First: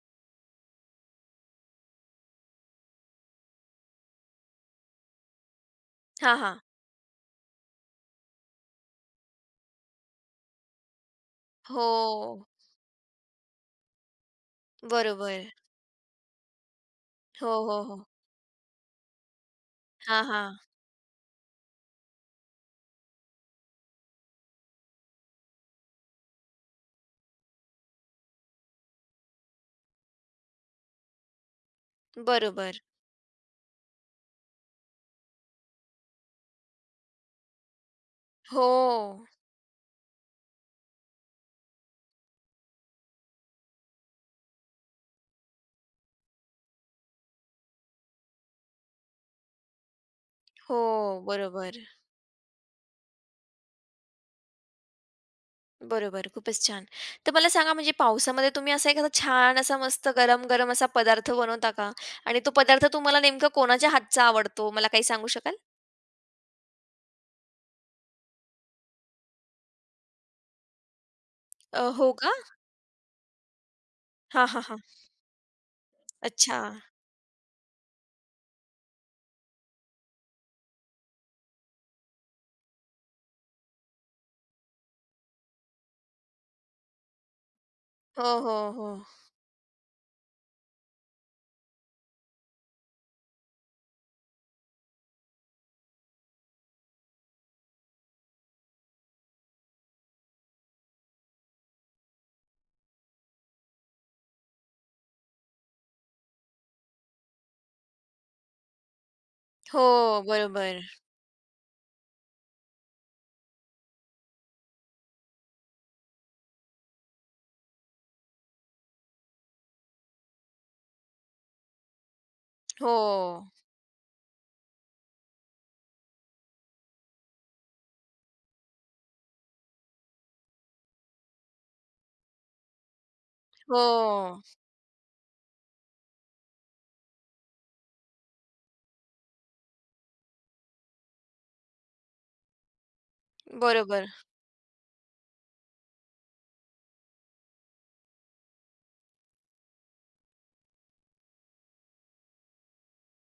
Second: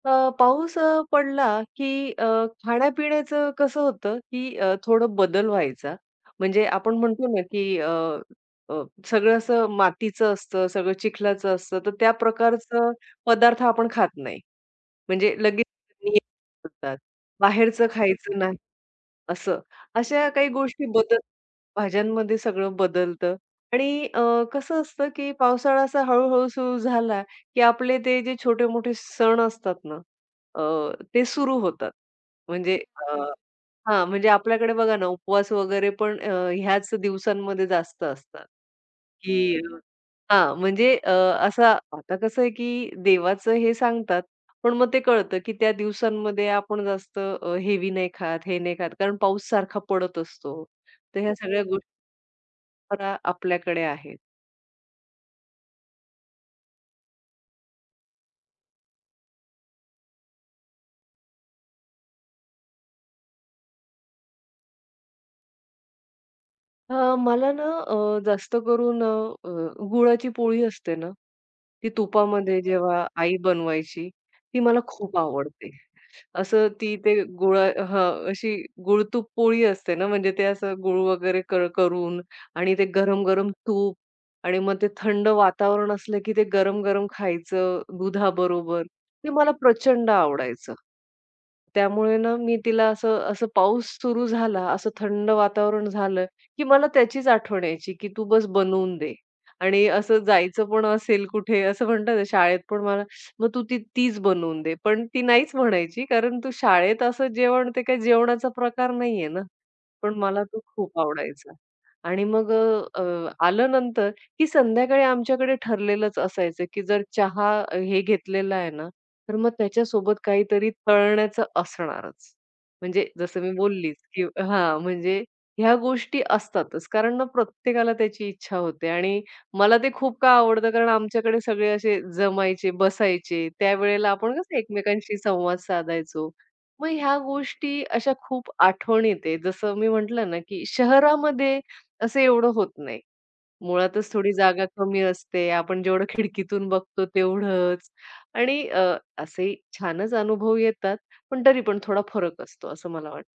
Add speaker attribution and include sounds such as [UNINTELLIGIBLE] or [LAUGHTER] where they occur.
Speaker 1: अ, पाऊस अ, पडला की अ, खाण्यापिण्याचं कसं होतं, की अ, थोडं बदल व्हायचा,
Speaker 2: हां, हां.
Speaker 1: म्हणजे आपण म्हणतो ना, की अ, अ, सगळं असं मातीचं असतं, सगळं चिखलाचं असतं, तर त्या
Speaker 2: हो.
Speaker 1: प्रकारचं पदार्थ आपण खात नाही. म्हणजे
Speaker 2: बरोबर.
Speaker 1: लगेच नाही [UNINTELLIGIBLE]
Speaker 2: हो, हो,
Speaker 1: बाहेरचं
Speaker 2: हो.
Speaker 1: खायचं नाही असं.
Speaker 2: हां,
Speaker 1: अशा काही
Speaker 2: हां.
Speaker 1: गोष्टी बदल भाज्यांमध्ये सगळं बदलतं आणि अ, कसं असतं, की पावसाळा असा हळू-हळू सुरु झाला, की आपले ते जे छोटे-मोठे सण असतात ना अ, ते सुरु होतात. म्हणजे
Speaker 2: बरोबर.
Speaker 1: अ हां, म्हणजे आपल्याकडे बघा ना उपवास वगैरे पण अ, ह्याच दिवसांमध्ये जास्त असतात,
Speaker 2: हो.
Speaker 1: की हां, म्हणजे अ, असं आता कसं आहे की देवाचं हे सांगतात पण मग ते कळतं की त्या दिवसांमध्ये आपण जास्त अ, हेवी नाही खात, हे नाही खात. कारण पाऊस सारखा पडत असतो. तर
Speaker 2: हो.
Speaker 1: ह्या सगळ्या गो
Speaker 2: बरोबर.
Speaker 1: [UNINTELLIGIBLE] आपल्याकडे आहेत.
Speaker 2: बरोबर. खूपच छान. तर मला सांगा म्हणजे पावसामध्ये तुम्ही असा एखादा छान असा मस्त गरम-गरम असा पदार्थ बनवता का आणि तो पदार्थ तुम्हाला नेमकं कोणाच्या हातचा आवडतो मला काही सांगू शकाल?
Speaker 1: अ, मला ना अ, जास्त करून अ, अ, गुळाची पोळी असते ना,
Speaker 2: अ,
Speaker 1: ती
Speaker 2: हो का.
Speaker 1: तुपामध्ये जेव्हा आई बनवायची,
Speaker 2: हां,
Speaker 1: ती
Speaker 2: हां, हां.
Speaker 1: मला खूप आवडते.
Speaker 2: अच्छा.
Speaker 1: असं ती ते गुळ अ, हं, अशी गुळ-तूप पोळी असते ना म्हणजे ते असं गुळ वगैरे क करून आणि ते गरम-गरम तूप आणि मग ते थंड वातावरण असलं, की ते गरम-गरम खायचं
Speaker 2: हो, हो,
Speaker 1: दुधाबरोबर,
Speaker 2: हो.
Speaker 1: ते मला प्रचंड आवडायचं. त्यामुळे ना मी तिला असं असं पाऊस सुरु झाला, असं थंड वातावरण झालं, की मला त्याचीच आठवण यायची की "तू बस बनवून दे" आणि असं जायचं पण असेल कुठे असं म्हणतात शाळेत पण मला मग "तू तीच बनवून दे." पण ती नाहीच म्हणायची कारण तू शाळेत असं जेवण ते काय जेवणाचा प्रकार नाहीये ना. पण
Speaker 2: हो,
Speaker 1: मला तो
Speaker 2: बरोबर.
Speaker 1: खूप आवडायचा आणि मग अ, अ, आलं नंतर की संध्याकाळी आमच्याकडे ठरलेलंच असायचं की जर चहा, अ, हे घेतलेला आहे ना, तर मग त्याच्यासोबत काहीतरी तळण्याचं असणारच. म्हणजे जसं मी
Speaker 2: हो.
Speaker 1: बोललीच, की हां, म्हणजे ह्या गोष्टी असतातच. कारण मग प्रत्येकाला त्याची इच्छा होते आणि मला ते खूप का आवडतं कारण आमच्याकडे सगळे असे जमायचे, बसायचे. त्यावेळेला आपण
Speaker 2: हो.
Speaker 1: कसं एकमेकांशी संवाद साधायचो. मग ह्या गोष्टी अशा खूप आठवणीत आहे. जसं मी म्हटलं ना, की शहरामध्ये असं एवढं होत नाही. मुळातच
Speaker 2: बरोबर.
Speaker 1: थोडी जागा कमी असते, आपण जेवढं खिडकीतून बघतो तेवढंच आणि अ, असे छानच अनुभव येतात. पण तरी पण थोडा फरक असतो, असं मला वाटतं.